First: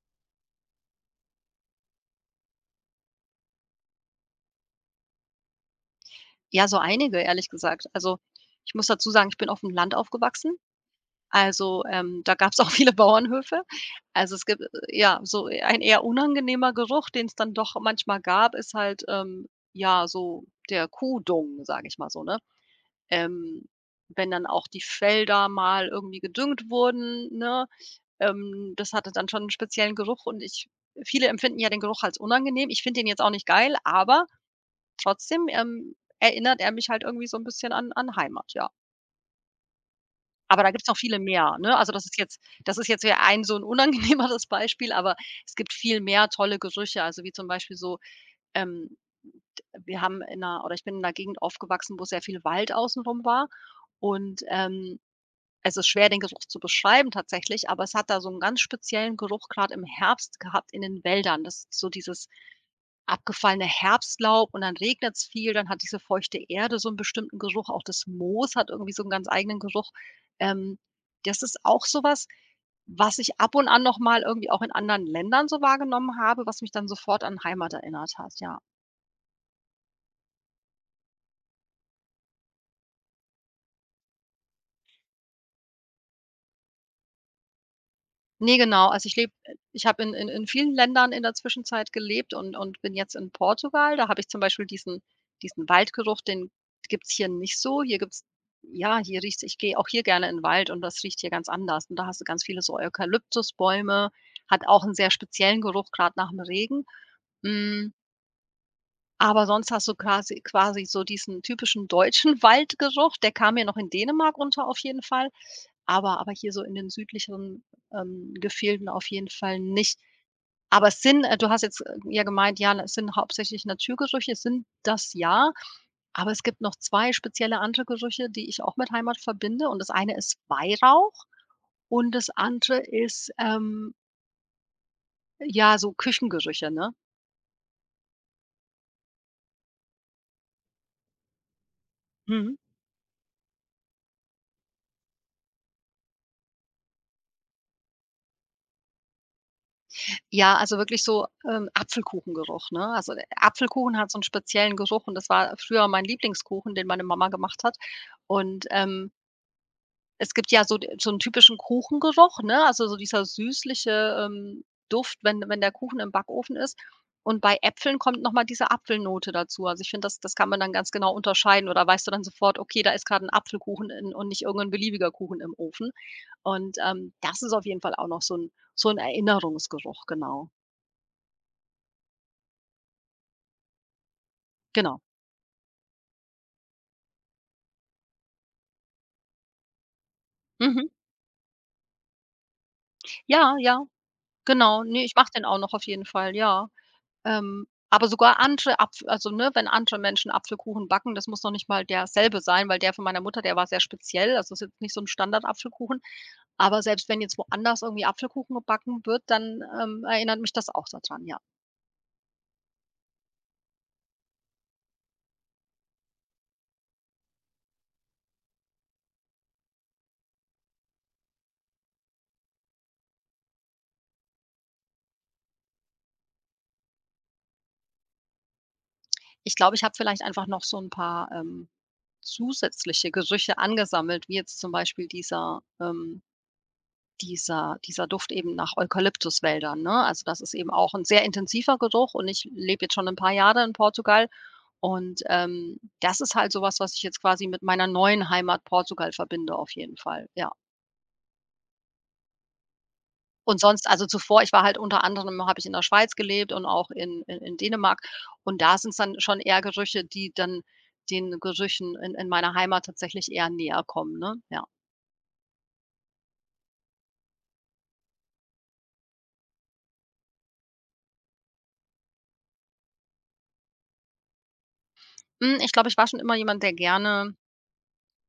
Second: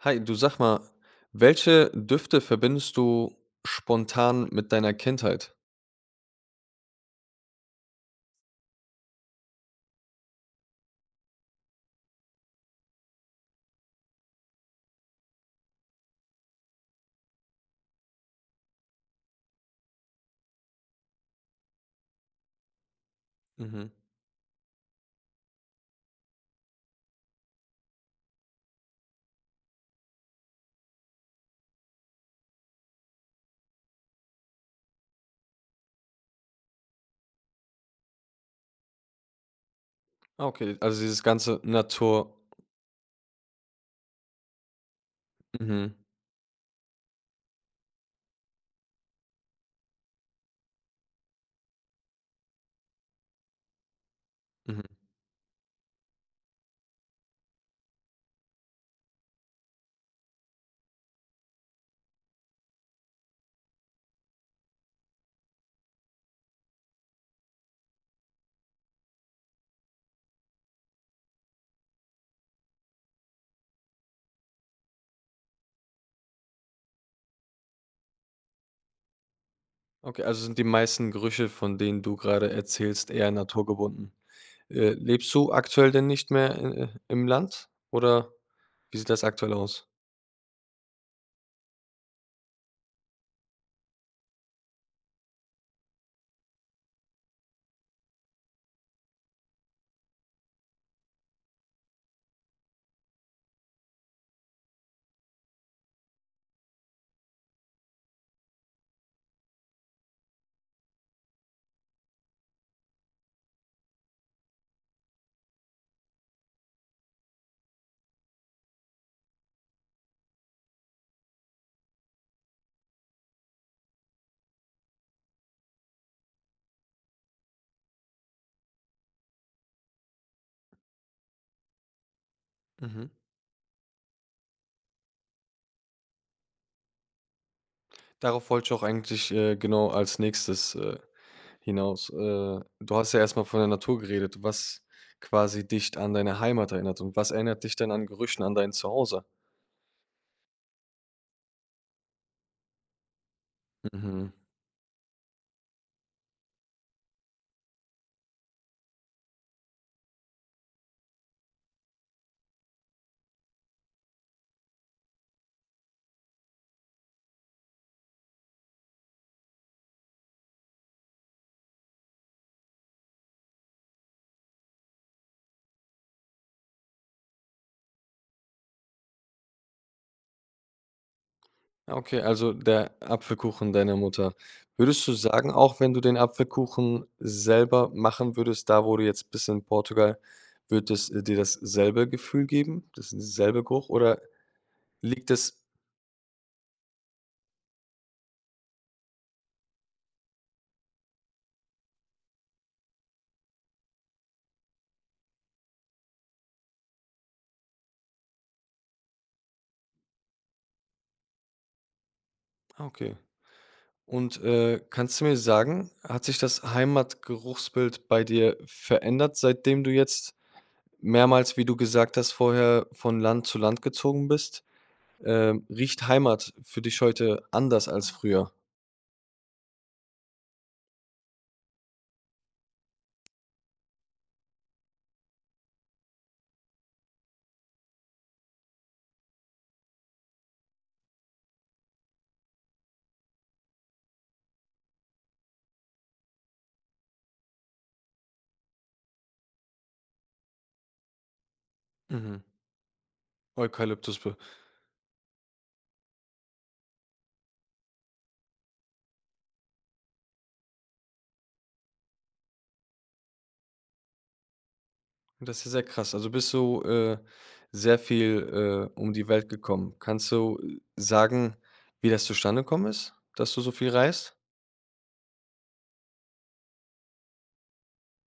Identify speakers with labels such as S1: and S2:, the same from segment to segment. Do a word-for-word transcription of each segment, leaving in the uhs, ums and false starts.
S1: Hi, du sag mal, welche Düfte verbindest du spontan mit deiner Kindheit?
S2: Ja, so einige, ehrlich gesagt. Also, ich muss dazu sagen, ich bin auf dem Land aufgewachsen. Also, ähm, da gab es auch viele Bauernhöfe. Also, es gibt, äh, ja, so ein eher unangenehmer Geruch, den es dann doch manchmal gab, ist halt, ähm, ja, so der Kuhdung, sage ich mal so, ne? Ähm,
S1: Mhm.
S2: wenn dann auch die Felder mal irgendwie gedüngt wurden, ne? Ähm, das hatte dann schon einen speziellen Geruch, und ich viele empfinden ja den Geruch als unangenehm. Ich finde den jetzt auch nicht geil, aber Trotzdem, ähm, erinnert er mich halt irgendwie so 'n bisschen an an Heimat, ja.
S1: Ah,
S2: Aber da
S1: okay,
S2: gibt's noch
S1: also
S2: viele
S1: dieses
S2: mehr,
S1: ganze
S2: ne? Also, das ist
S1: Natur.
S2: jetzt das ist jetzt ja ein so 'n unangenehmeres Beispiel, aber es gibt
S1: Mhm,
S2: viel mehr tolle Gerüche, also, wie zum Beispiel so, ähm, d wir haben in 'ner oder ich bin in 'ner Gegend aufgewachsen, wo sehr viel Wald außenrum war. Und,
S1: mhm.
S2: ähm, es ist schwer, den Geruch zu beschreiben tatsächlich, aber es hat da so 'n ganz speziellen Geruch grad im Herbst gehabt in den Wäldern. Das, so dieses abgefallene Herbstlaub, und dann regnet es viel, dann hat diese feuchte Erde so 'n bestimmten Geruch, auch das Moos hat irgendwie so 'n ganz eigenen Geruch. Ähm, das ist auch so was, was ich ab und an noch mal irgendwie auch in anderen Ländern so wahrgenommen habe, was mich dann sofort an Heimat erinnert hat, ja.
S1: Okay, also sind die meisten Gerüche, von denen du gerade erzählst, eher naturgebunden? Äh, lebst du aktuell denn nicht mehr i i im Land oder
S2: Ne, genau.
S1: wie
S2: Also,
S1: sieht
S2: ich
S1: das
S2: lebe
S1: aktuell
S2: ich
S1: aus?
S2: habe in in in vielen Ländern in der Zwischenzeit gelebt und und bin jetzt in Portugal. Da habe ich zum Beispiel diesen diesen Waldgeruch, den gibt's hier nicht so. Hier gibt's ja, hier riecht's Ich gehe auch hier gerne in 'n Wald, und das riecht hier ganz anders. Und da hast du ganz viele so Eukalyptusbäume, hat auch 'n sehr speziellen Geruch, grad nach 'm Regen. Hm, aber sonst hast du quasi quasi so diesen typischen deutschen Waldgeruch, der kam mir noch in Dänemark unter auf jeden Fall, aber aber hier so in den südlicheren, ähm, Gefilden auf jeden Fall nicht. Aber es sind äh, du hast jetzt, äh, ja, gemeint, ja, es sind hauptsächlich Naturgerüche, es sind das, ja, aber es gibt noch zwei spezielle andere Gerüche, die ich auch mit Heimat verbinde, und das eine ist Weihrauch und das andere
S1: Mhm.
S2: ist, ähm, ja, so Küchengerüche, ne?
S1: Darauf wollte ich auch eigentlich, äh, genau als Nächstes, äh, hinaus. Äh,
S2: Mhm.
S1: du hast ja erst mal von der Natur geredet, was quasi dich an deine Heimat erinnert, und was erinnert dich denn an Gerüchen an dein Zuhause?
S2: Ja, also wirklich so, ähm, Apfelkuchengeruch, ne? Also, der Apfelkuchen hat so 'n
S1: Mhm.
S2: speziellen Geruch, und das war früher mein Lieblingskuchen, den meine Mama gemacht hat. Und, ähm, es gibt ja so d so 'n typischen Kuchengeruch, ne? Also, so dieser süßliche, ähm, Duft, wenn wenn der Kuchen im Backofen ist. Und bei Äpfeln kommt noch mal diese Apfelnote dazu. Also, ich finde, das das kann man dann ganz genau unterscheiden, oder weißt du dann sofort: „Okay, da ist grad 'n Apfelkuchen in und nicht irgend 'n beliebiger Kuchen im Ofen." Und, ähm, das ist auf jeden Fall auch noch so 'n so 'n Erinnerungsgeruch, genau.
S1: Okay, also der Apfelkuchen deiner Mutter.
S2: Genau.
S1: Würdest du sagen, auch wenn du den Apfelkuchen selber machen würdest, da wo du jetzt bist in Portugal,
S2: Mhm.
S1: wird es äh, dir dasselbe Gefühl geben, das
S2: Ja,
S1: selbe
S2: ja,
S1: Geruch oder
S2: genau. Ne, ich mache
S1: liegt
S2: den auch
S1: es?
S2: noch auf jeden Fall, ja. Ähm, aber sogar andere Apf also, ne, wenn andere Menschen Apfelkuchen backen, das muss noch nicht mal derselbe sein, weil der von meiner Mutter, der war sehr speziell. Also, ist jetzt nicht so ein Standard Apfelkuchen. Aber selbst wenn jetzt woanders irgendwie Apfelkuchen gebacken wird, dann, ähm, erinnert mich das auch daran, ja.
S1: Ah, okay. Und, äh, kannst du mir sagen, hat sich das Heimatgeruchsbild bei dir verändert, seitdem du jetzt mehrmals, wie du gesagt hast, vorher von Land zu Land gezogen bist? Ähm, riecht Heimat für dich heute anders als früher?
S2: Ich glaube, ich habe vielleicht einfach noch so ein paar, ähm, zusätzliche Gerüche angesammelt, wie jetzt zum Beispiel dieser, ähm dieser dieser Duft eben nach Eukalyptuswäldern, ne? Also, das ist eben auch ein sehr intensiver Geruch, und ich lebe jetzt schon ein paar Jahre in Portugal, und, ähm, das ist halt so was, was ich jetzt quasi mit meiner neuen Heimat Portugal verbinde auf jeden Fall, ja.
S1: Mhm.
S2: Und sonst, also,
S1: Eukalyptus.
S2: zuvor ich war halt unter anderem habe ich in der Schweiz gelebt, und auch in in in Dänemark, und da sind es dann schon eher Gerüche, die dann den Gerüchen in in meiner Heimat tatsächlich eher näher kommen, ne? Ja.
S1: Das ist ja sehr krass. Also bist du äh, sehr viel äh, um die Welt gekommen. Kannst du äh, sagen, wie das zustande gekommen ist, dass du so viel reist?
S2: Hm, ich glaube, ich war schon immer jemand, der gerne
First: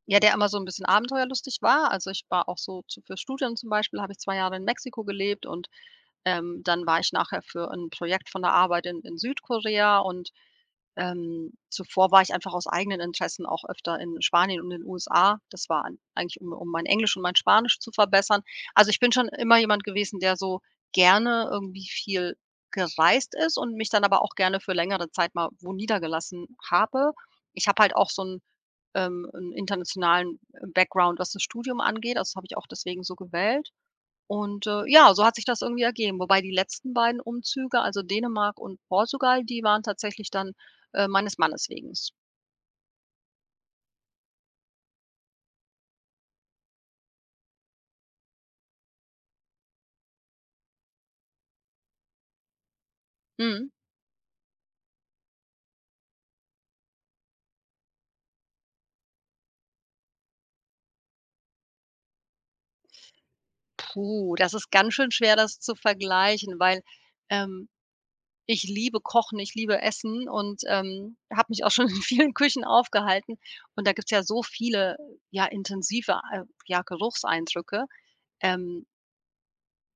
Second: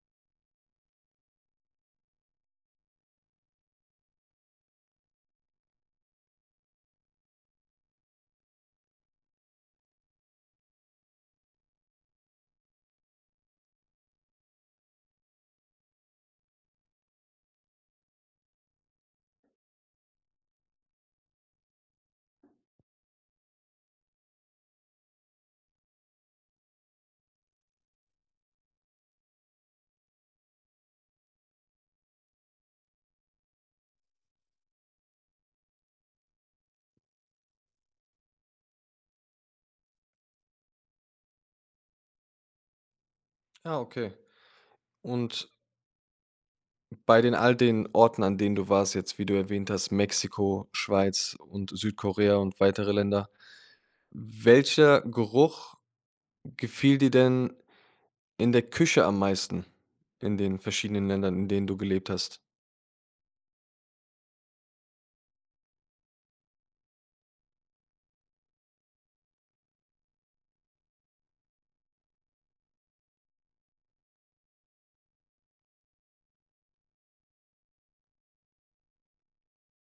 S2: Ja, der immer so 'n bisschen abenteuerlustig war. Also, ich war auch so zu fürs Studium zum Beispiel habe ich zwei Jahre in Mexiko gelebt, und, ähm, dann war ich nachher für 'n Projekt von der Arbeit in in Südkorea, und, ähm, zuvor war ich einfach aus eigenen Interessen auch öfter in Spanien und den U S A. Das war ein eigentlich, um um mein Englisch und mein Spanisch zu verbessern. Also, ich bin schon immer jemand gewesen, der so gerne irgendwie viel gereist ist und mich dann aber auch gerne für längere Zeit mal wo niedergelassen habe. Ich habe halt auch so 'n ähm, 'n internationalen äh, Background, was das Studium angeht. Also, das habe ich auch deswegen so gewählt. Und, äh, ja, so hat sich das irgendwie ergeben. Wobei die letzten beiden Umzüge, also Dänemark und Portugal, die waren tatsächlich dann, äh, meines Mannes wegen.
S1: Ja, okay. Und bei den all den Orten, an denen du warst, jetzt, wie du erwähnt hast, Mexiko, Schweiz und Südkorea und weitere Länder,
S2: Mhm.
S1: welcher Geruch gefiel dir denn in der Küche am meisten in den verschiedenen Ländern, in denen du gelebt hast?
S2: Puh, das ist ganz schön schwer, das zu vergleichen, weil, ähm, ich liebe Kochen, ich liebe Essen, und, ähm, habe mich auch schon in vielen Küchen aufgehalten. Und da gibt's ja so viele, ja, intensive, äh, ja, Geruchseindrücke. Ähm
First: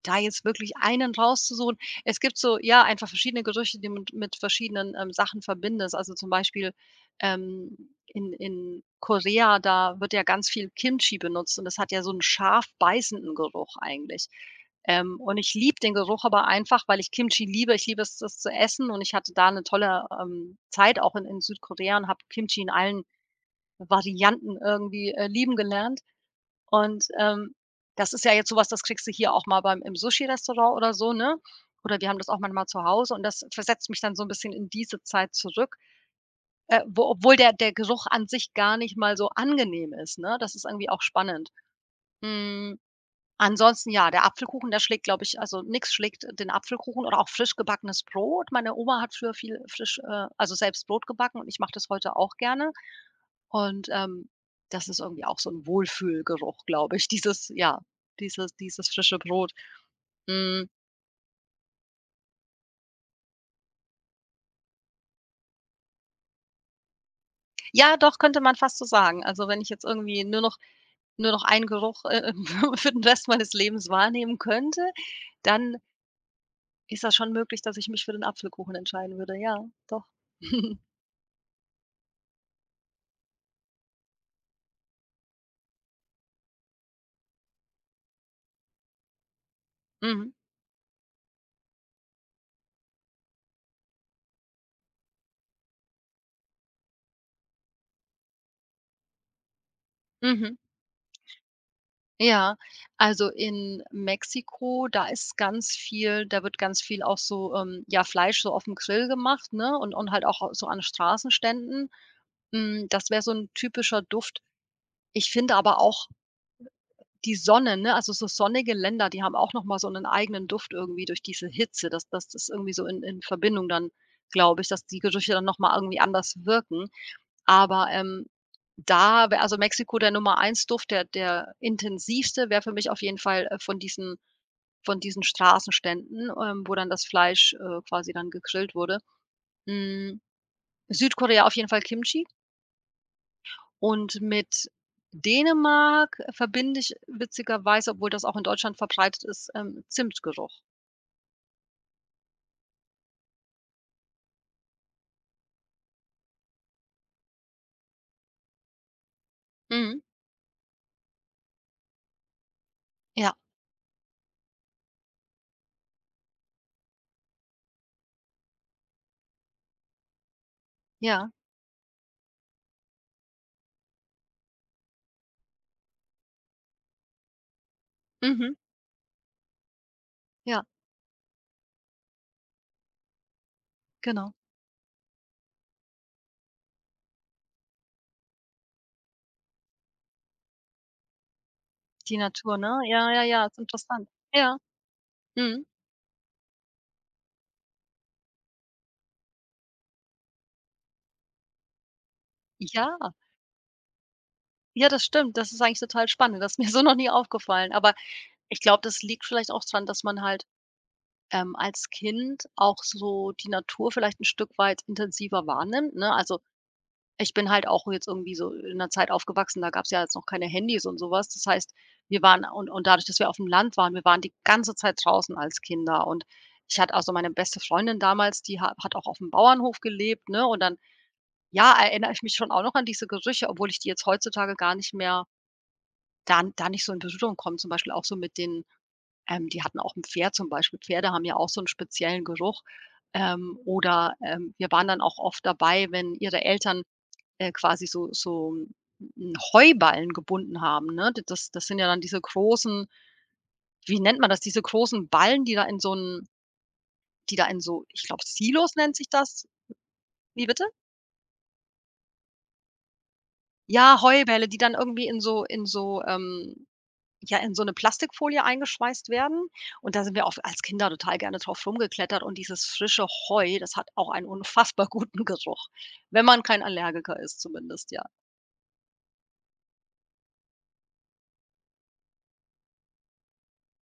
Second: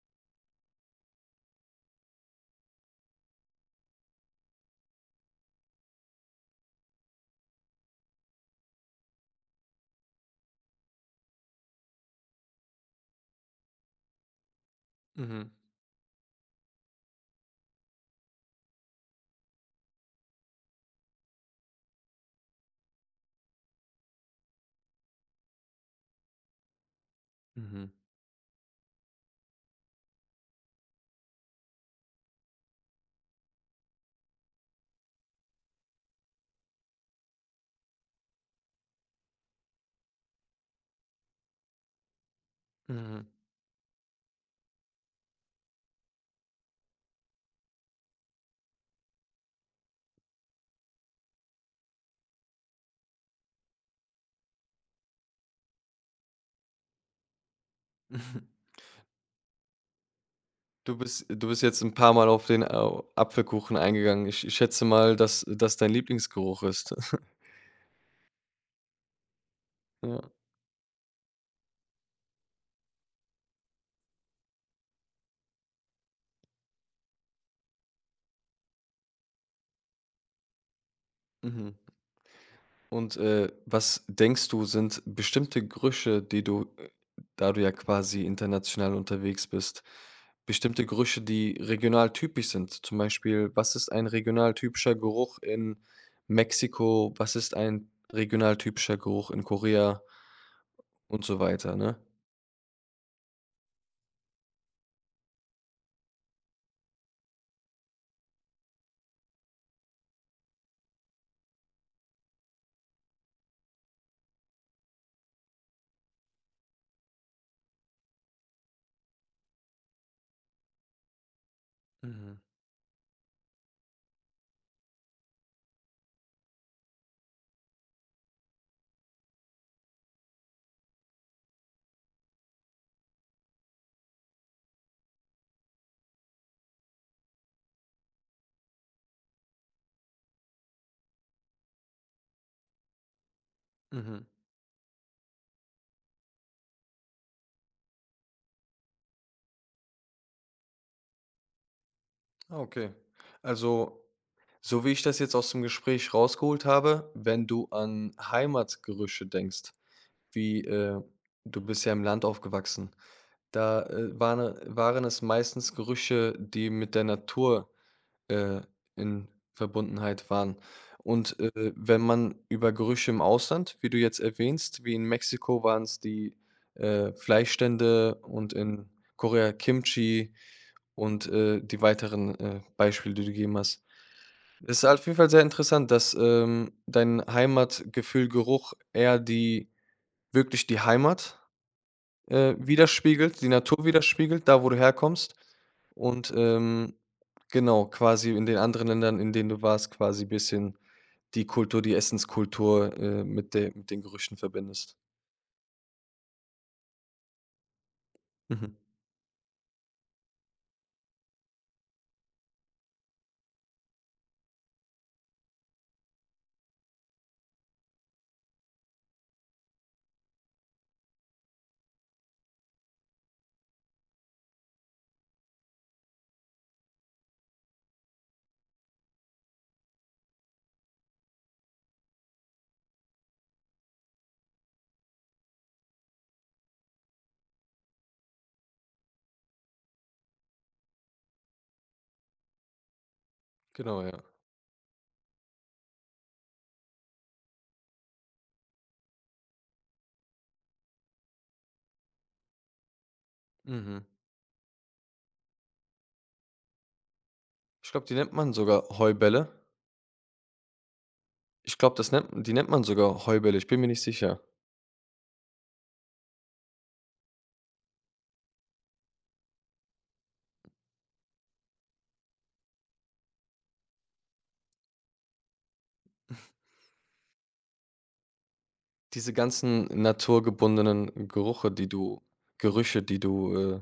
S2: Da jetzt wirklich einen rauszusuchen. Es gibt so, ja, einfach verschiedene Gerüche, die man mit verschiedenen, ähm, Sachen verbindet. Also, zum Beispiel, ähm, in in Korea, da wird ja ganz viel Kimchi benutzt, und das hat ja so einen scharf beißenden Geruch eigentlich. Ähm, und
S1: Mhm.
S2: ich liebe den Geruch aber einfach, weil ich Kimchi liebe. Ich liebe es, das zu essen, und ich hatte da eine tolle, ähm, Zeit auch in in Südkorea, und habe Kimchi in allen Varianten irgendwie, äh, lieben gelernt. Und, ähm,
S1: Mhm.
S2: das ist ja jetzt sowas, das kriegst du hier auch mal beim im Sushi-Restaurant oder so, ne? Oder wir haben das auch manchmal zu Hause, und das versetzt mich dann so ein bisschen in diese Zeit zurück, äh, wo obwohl der der Geruch an sich gar nicht mal so angenehm ist, ne? Das ist irgendwie auch spannend. Mhm.
S1: Mhm.
S2: Ansonsten, ja, der Apfelkuchen, der schlägt, glaube ich, also, nix schlägt den Apfelkuchen, oder auch frisch gebackenes Brot. Meine Oma hat früher viel frisch äh, also, selbst Brot gebacken, und ich mache das heute auch gerne. Und, ähm, das ist irgendwie auch so 'n Wohlfühlgeruch, glaube ich, dieses, ja, dieses dieses frische Brot. Hm,
S1: Du bist du bist jetzt ein paar Mal auf den Au Apfelkuchen eingegangen. Ich ich schätze mal, dass das dein Lieblingsgeruch ist.
S2: ja, doch, könnte man fast so sagen. Also, wenn ich jetzt
S1: Ja,
S2: irgendwie nur noch nur noch einen Geruch, äh, für den Rest meines Lebens wahrnehmen könnte, dann ist das schon möglich, dass ich mich für den Apfelkuchen entscheiden würde. Ja, doch.
S1: mhm. Und, äh, was denkst du, sind bestimmte Gerüche, die du, äh, da du ja quasi international unterwegs bist,
S2: Mhm,
S1: bestimmte Gerüche, die regional typisch sind? Zum Beispiel, was ist ein regional typischer Geruch in Mexiko? Was ist ein regional typischer Geruch in Korea?
S2: mhm.
S1: Und so weiter, ne?
S2: Ja, also in Mexiko, da ist ganz viel da wird ganz viel auch so, ähm, ja, Fleisch so auf dem Grill gemacht, ne, und und halt auch so an Straßenständen. Hm, das wäre so ein typischer Duft. Ich finde aber auch die Sonne, ne, also so sonnige Länder, die haben auch noch mal so einen eigenen Duft irgendwie durch diese Hitze. Das das
S1: Mhm,
S2: ist irgendwie so in in Verbindung dann, glaube ich, dass die Gerüche dann noch mal irgendwie anders wirken. Aber, ähm, da wär, also, Mexiko der Nummer eins Duft, der der intensivste wäre für mich auf jeden Fall, äh, von diesen von diesen Straßenständen, ähm, wo dann das Fleisch, äh, quasi dann gegrillt wurde. Hm, Südkorea auf jeden Fall Kimchi, und
S1: mhm.
S2: mit Dänemark verbinde ich witzigerweise, obwohl das auch in Deutschland verbreitet ist, ähm, Zimtgeruch.
S1: Ah, okay. Also, so wie ich das jetzt aus dem Gespräch rausgeholt habe, wenn du an Heimatgerüche denkst,
S2: Mhm.
S1: wie äh, du bist ja im Land aufgewachsen,
S2: Ja,
S1: da äh, waren, waren es meistens Gerüche, die mit der Natur äh, in Verbundenheit waren.
S2: ja.
S1: Und, äh, wenn man über Gerüche im Ausland, wie du jetzt erwähnst, wie in Mexiko waren es die, äh, Fleischstände und
S2: Mhm.
S1: in Korea Kimchi
S2: Ja,
S1: und, äh, die weiteren, äh, Beispiele, die du gegeben hast.
S2: genau.
S1: Es Ist auf jeden Fall sehr interessant, dass, ähm, dein Heimatgefühl, Geruch eher die wirklich die Heimat
S2: Die
S1: äh,
S2: Natur, ne? Ja, ja,
S1: widerspiegelt,
S2: ja,
S1: die
S2: ist
S1: Natur
S2: interessant.
S1: widerspiegelt,
S2: Ja.
S1: da, wo du herkommst.
S2: Mhm.
S1: Und, ähm, genau, quasi in den anderen Ländern, in denen du warst, quasi ein bisschen die Kultur, die Essenskultur,
S2: Ja.
S1: äh, mit de mit den Gerüchen
S2: Ja,
S1: verbindest.
S2: das stimmt. Das ist eigentlich total spannend. Das ist mir so noch nie aufgefallen. Aber ich
S1: Mhm.
S2: glaube, das liegt vielleicht auch daran, dass man halt, ähm, als Kind auch so die Natur vielleicht ein Stück weit intensiver wahrnimmt, ne? Also, ich bin halt auch jetzt irgendwie so in 'ner Zeit aufgewachsen, da gab es ja jetzt noch keine Handys und sowas. Das heißt, wir waren und und dadurch, dass wir auf dem Land waren, wir waren die ganze Zeit draußen als Kinder. Und ich hatte, also, meine beste Freundin damals, die ha hat auch auf dem Bauernhof gelebt, ne? Und dann, ja, erinnere ich mich schon auch noch an diese Gerüche, obwohl ich die jetzt heutzutage gar nicht mehr da da nicht so in Berührung kommen, zum Beispiel auch so mit den ähm, die hatten auch ein Pferd zum Beispiel. Pferde haben ja auch so einen speziellen Geruch, ähm,
S1: Genau,
S2: oder,
S1: ja.
S2: ähm, wir waren dann auch oft dabei, wenn ihre Eltern, äh, quasi so so 'n Heuballen gebunden haben, ne? Das das sind ja dann diese großen, wie
S1: Mhm.
S2: nennt man das? Diese großen Ballen, die da in so 'n die da in so,
S1: Ich
S2: ich
S1: glaube, die
S2: glaube,
S1: nennt man
S2: Silos
S1: sogar
S2: nennt sich das.
S1: Heubälle.
S2: Wie bitte?
S1: Ich glaube, das nennt die nennt man sogar Heubälle, ich bin mir nicht
S2: Ja,
S1: sicher.
S2: Heubälle, die dann irgendwie in so in so, ähm ja, in so eine Plastikfolie eingeschweißt werden. Und da sind wir auch als Kinder total gerne drauf rumgeklettert und dieses frische Heu, das hat auch einen unfassbar guten Geruch, wenn man kein Allergiker ist zumindest, ja.
S1: Diese ganzen naturgebundenen Gerüche, die du Gerüche, die du, äh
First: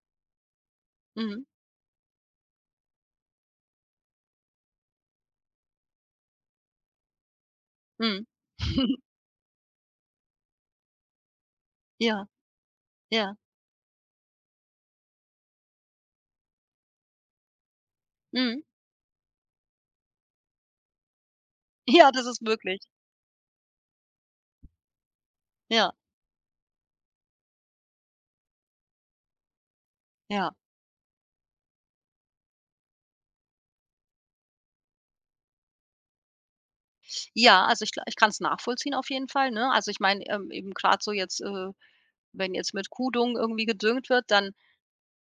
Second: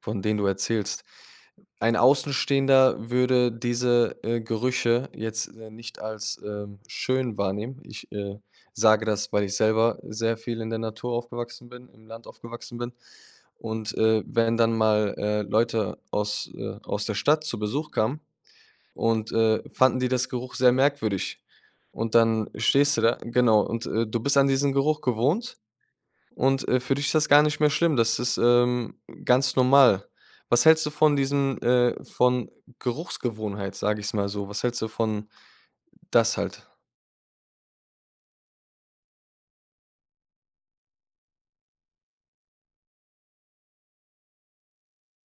S1: von denen du erzählst.
S2: Mhm,
S1: Ein Außenstehender würde diese, äh, Gerüche jetzt, äh, nicht als, ähm, schön wahrnehmen. Ich,
S2: mhm.
S1: äh, sage das, weil ich selber sehr viel in der Natur aufgewachsen bin, im Land
S2: Ja,
S1: aufgewachsen bin.
S2: ja,
S1: Und, äh, wenn dann mal, äh, Leute aus, äh aus der Stadt zu Besuch kamen
S2: mhm.
S1: und, äh, fanden die das Geruch sehr merkwürdig.
S2: Ja,
S1: Und
S2: das ist
S1: dann
S2: möglich.
S1: stehst du da genau, und, äh, du bist an diesen Geruch gewohnt
S2: Ja,
S1: und, äh, für dich ist das gar nicht mehr schlimm. Das ist, ähm, ganz normal.
S2: ja.
S1: Was hältst du von diesem, äh von Geruchsgewohnheit, sage ich's mal so? Was hältst du von das halt?
S2: Ja, also ich gla ich kann es nachvollziehen auf jeden Fall, ne? Also ich meine, ähm, eben gerade so jetzt, äh, wenn jetzt mit Kuhdung irgendwie gedüngt wird, dann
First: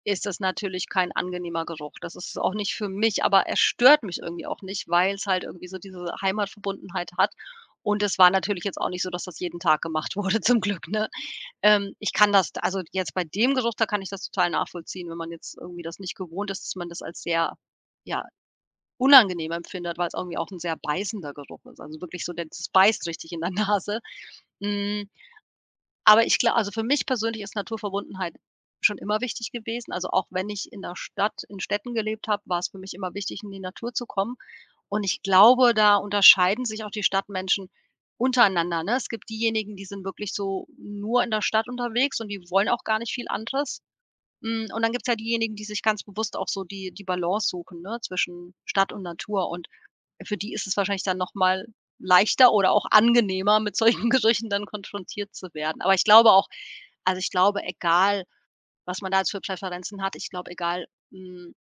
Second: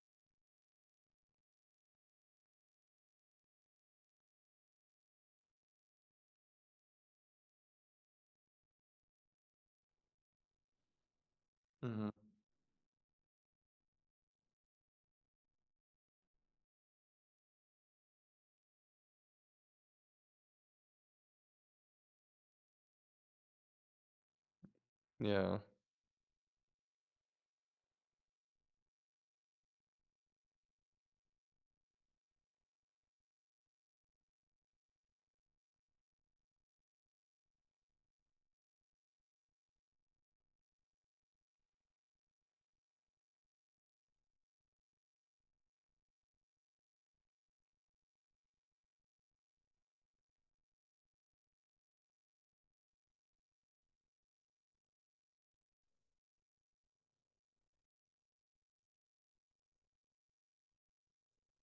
S2: ist das natürlich kein angenehmer Geruch. Das ist es auch nicht für mich, aber er stört mich irgendwie auch nicht, weil es halt irgendwie so diese Heimatverbundenheit hat. Und es war natürlich jetzt auch nicht so, dass das jeden Tag gemacht wurde, zum Glück, ne? Ähm, ich
S1: Mhm.
S2: kann das also jetzt bei dem Geruch, da kann ich das total nachvollziehen, wenn man jetzt irgendwie das nicht gewohnt ist, dass man das als sehr, ja, unangenehm empfindet, weil es irgendwie auch ein sehr beißender Geruch ist. Also wirklich so, der das beißt richtig in der Nase. Hm.
S1: Ja,
S2: Aber ich glaube, also, für mich persönlich ist Naturverbundenheit schon immer wichtig gewesen. Also, auch wenn ich in der Stadt in Städten gelebt habe, war es für mich immer wichtig, in die Natur zu kommen. Und ich glaube, da unterscheiden sich auch die Stadtmenschen untereinander, ne? Es gibt diejenigen, die sind wirklich so nur in der Stadt unterwegs und die wollen auch gar nicht viel anderes. Hm, und dann gibt es ja diejenigen, die sich ganz bewusst auch so die die Balance suchen, ne, zwischen Stadt und Natur. Und für die ist es wahrscheinlich dann noch mal leichter oder auch angenehmer, mit solchen Gerüchen dann konfrontiert zu werden. Aber ich glaube auch, also, ich glaube, egal, was man da jetzt für Präferenzen hat, ich glaube, egal, hm,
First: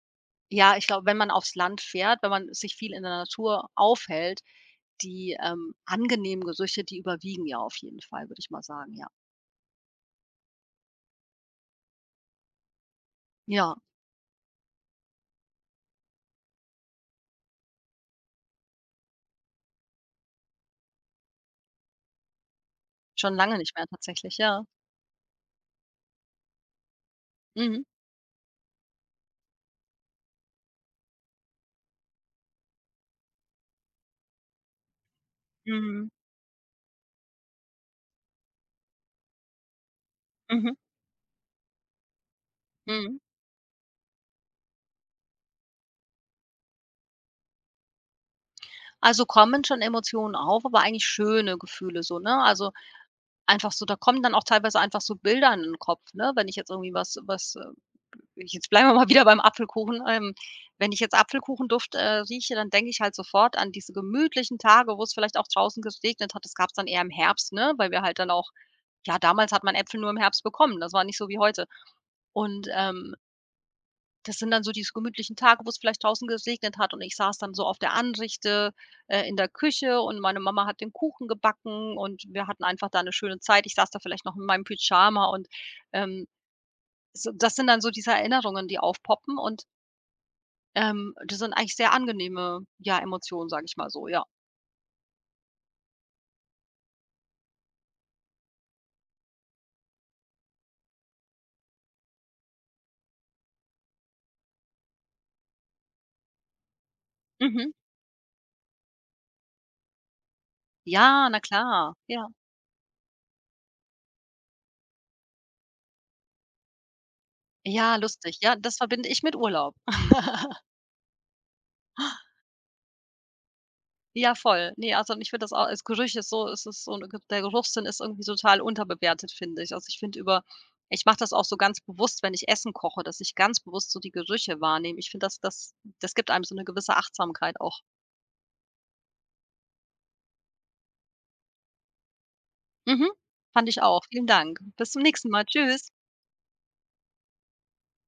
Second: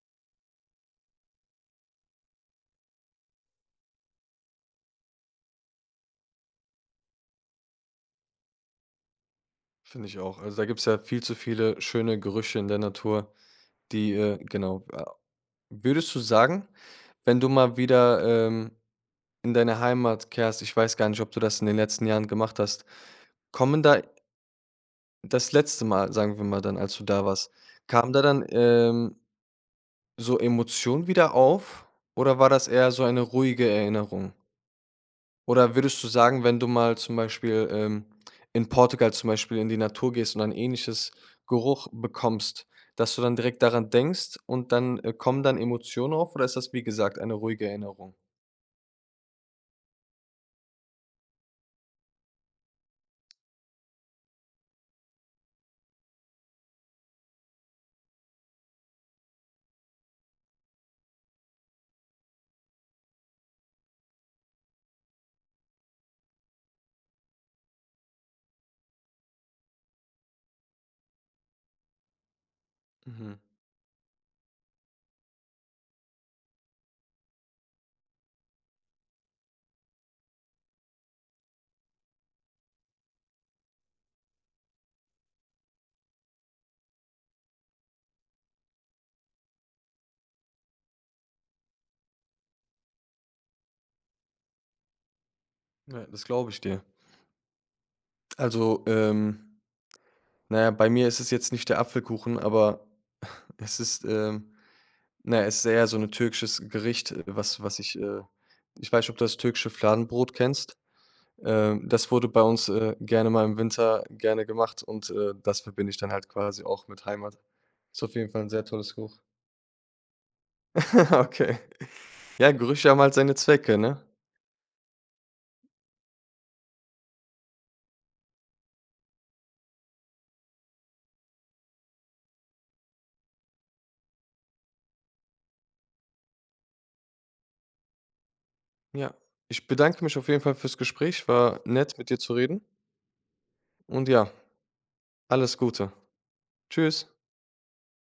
S2: ja, ich glaube, wenn man aufs Land fährt, wenn man sich viel in der Natur aufhält, die, ähm, angenehmen Gerüche, die überwiegen ja auf jeden Fall, würde ich mal sagen, ja.
S1: finde ich auch. Also, da gibt es ja viel zu viele schöne Gerüche in der Natur,
S2: Ja,
S1: die, äh genau. Äh, würdest du sagen, wenn du mal wieder, ähm In deine Heimat kehrst, ich weiß gar nicht, ob du das in den letzten Jahren gemacht hast.
S2: schon lange nicht
S1: Kommen
S2: mehr
S1: da
S2: tatsächlich, ja.
S1: das letzte Mal, sagen wir mal dann, als du da warst,
S2: Mhm.
S1: kamen da dann, ähm, so Emotionen wieder auf, oder war das eher so eine ruhige Erinnerung? Oder würdest du
S2: Mhm.
S1: sagen, wenn du mal zum Beispiel, ähm, in Portugal zum Beispiel in die Natur gehst und ein
S2: Mhm.
S1: ähnliches Geruch bekommst, dass
S2: Mhm.
S1: du dann direkt daran denkst und dann, äh, kommen dann Emotionen auf oder ist das, wie gesagt, eine ruhige Erinnerung?
S2: Also, kommen schon Emotionen auf, aber eigentlich schöne Gefühle so, ne? Also einfach so, da kommen dann auch teilweise einfach so Bilder in den Kopf, ne? Wenn ich jetzt irgendwie was was, äh jetzt bleiben wir mal wieder beim Apfelkuchen, ähm, wenn ich jetzt Apfelkuchenduft, äh, rieche, dann denke ich halt sofort an diese gemütlichen Tage, wo es vielleicht auch draußen geregnet hat. Das gab es dann eher im Herbst, ne, weil wir halt dann auch, ja, damals hat man Äpfel nur im Herbst bekommen. Das war nicht so wie heute. Und, ähm
S1: Mhm.
S2: das sind dann so diese gemütlichen Tage, wo es vielleicht draußen geregnet hat und ich saß dann so auf der Anrichte, äh, in der Küche und meine Mama hat den Kuchen gebacken und wir hatten einfach da eine schöne Zeit. Ich saß da vielleicht noch in meinem Pyjama und, ähm, so das sind dann so diese Erinnerungen, die aufpoppen und, ähm, das sind eigentlich sehr angenehme, ja, Emotionen, sage ich mal so, ja.
S1: Ja, das glaube ich dir. Also, ähm na ja, bei mir ist es jetzt nicht der Apfelkuchen, aber es ist, ähm na ja, es ist eher so ein türkisches Gericht, äh, was
S2: Mhm.
S1: was ich, äh ich weiß nicht, ob du das türkische Fladenbrot kennst?
S2: Ja, na
S1: Ähm,
S2: klar.
S1: das wurde
S2: Ja.
S1: bei uns, äh, gerne mal im Winter gerne gemacht, und, äh, das verbinde ich dann halt quasi auch mit Heimat.
S2: Ja,
S1: Ist auf jeden
S2: lustig.
S1: Fall ein
S2: Ja,
S1: sehr
S2: das
S1: tolles
S2: verbinde
S1: Gericht.
S2: ich mit Urlaub.
S1: Okay. Ja, Gerüche haben halt seine Zwecke, ne?
S2: Ja, voll. Ne, also, und ich finde das auch, als Gerüche ist so, es ist so 'ne, der Geruchssinn ist irgendwie total unterbewertet, finde ich. Also, ich finde über ich mache das auch so ganz bewusst, wenn ich Essen koche, dass ich ganz bewusst so die Gerüche wahrnehme. Ich finde, das das das gibt einem so eine gewisse Achtsamkeit auch.
S1: Ja. Ich bedanke mich auf jeden Fall fürs Gespräch. War nett, mit dir zu reden
S2: Mhm. Fand ich auch.
S1: und
S2: Vielen
S1: ja,
S2: Dank. Bis zum nächsten Mal.
S1: alles
S2: Tschüss.
S1: Gute. Tschüss.